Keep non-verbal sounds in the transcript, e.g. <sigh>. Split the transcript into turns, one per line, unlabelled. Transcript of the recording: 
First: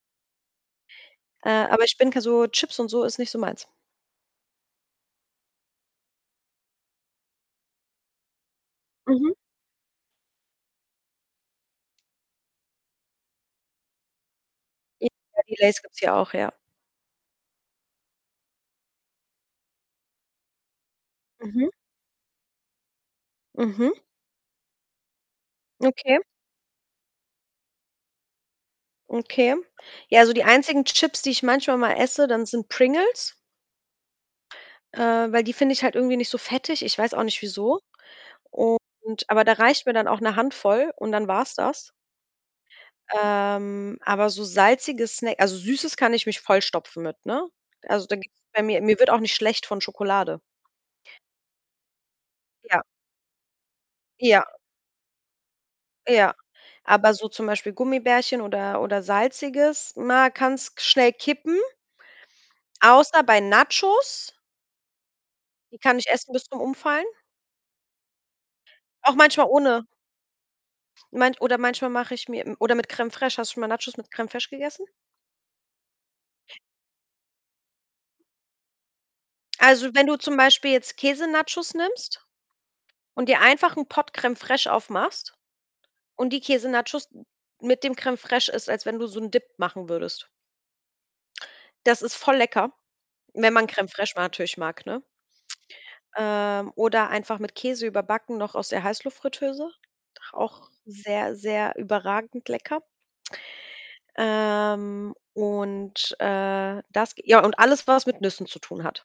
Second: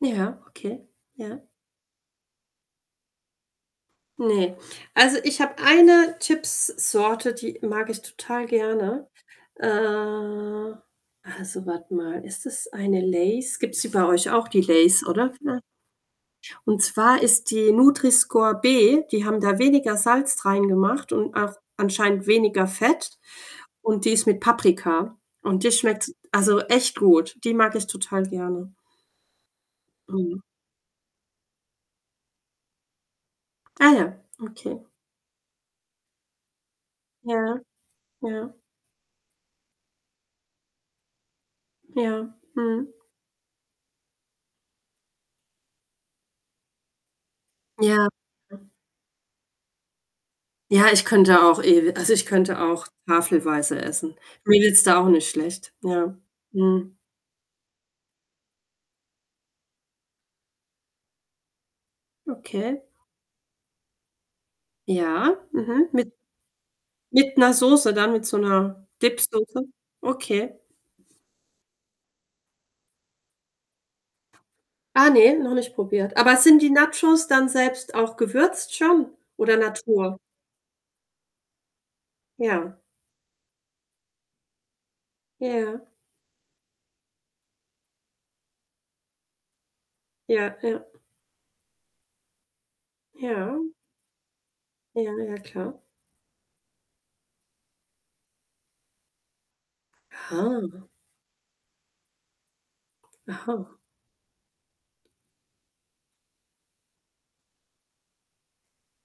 Ja, okay, ja.
Äh, aber ich denke so Chips und so ist nicht so meins.
Ne, also, ich habe eine Chipssorte, die mag ich total gerne.
Mhm.
Äh, also, warte mal, ist das eine Lay's? Gibt's die bei euch auch, die Lay's
Ja,
oder?
die
Ne?
Lay's gibt's hier auch, ja.
Und zwar ist die Nutri-Score-B, die haben da weniger Salz reingemacht und auch
Mhm.
anscheinend weniger Fett,
Mhm.
und die ist mit Paprika, und die schmeckt,
Okay.
also, echt gut. Die mag ich total gerne.
Okay. Ja, so
Mhm.
die einzigen Chips, die ich manchmal mal esse dann, sind Pringles
Ah ja, okay.
äh, weil die finde ich halt irgendwie nicht so fettig. Ich weiß auch
Ja,
nicht wieso
ja, ja.
und aber da reicht mir dann auch 'ne Handvoll und dann war's das.
Ja, mhm.
Ähm, aber so salzige snä also, Süßes kann ich mich vollstopfen mit, ne? Also,
Ja
da gibt's bei
Hm.
mir mir wird auch nicht schlecht von Schokolade.
Ja, ich könnte auch, ewi also, ich könnte
Ja.
auch tafelweise essen.
Ja.
Mir geht's da auch nicht schlecht. Ja.
Ja.
Mhm.
Aber so zum Beispiel Gummibärchen oder oder Salziges, na, kann's schnell kippen.
Okay.
Außer bei Nachos
Ja.
die
Mhm.
kann ich
Mit
essen bis zum Umfallen.
Mit 'ner Soße dann, mit so 'ner
Auch manchmal
Dip-Soße.
ohne
Okay.
Meint oder manchmal mache ich mir m oder mit Crème fraîche. Hast du mal Nachos mit Crème fraîche gegessen?
Ah ne, noch nicht probiert. Aber sind die Nachos dann selbst auch gewürzt schon, oder
Also, wenn du
Natur?
zum Beispiel jetzt Käse-Nachos nimmst
Ja.
und dir einfach 'n Pott Crème fraîche aufmachst
Ja.
und die Käse-Nachos <unintelligible> mit dem Crème fraîche isst, als wenn du so 'n Dip machen würdest.
Ja, ja.
Das ist voll lecker, wenn
Ja.
man Crème fraîche ma natürlich mag, ne?
Ja, ja, klar.
Ähm, oder einfach mit Käse überbacken noch aus der Heißluftfritteuse. Auch
Aha.
sehr, sehr überragend lecker.
Aha.
Ähm, und, äh, das ja, und alles, was mit Nüssen zu tun hat.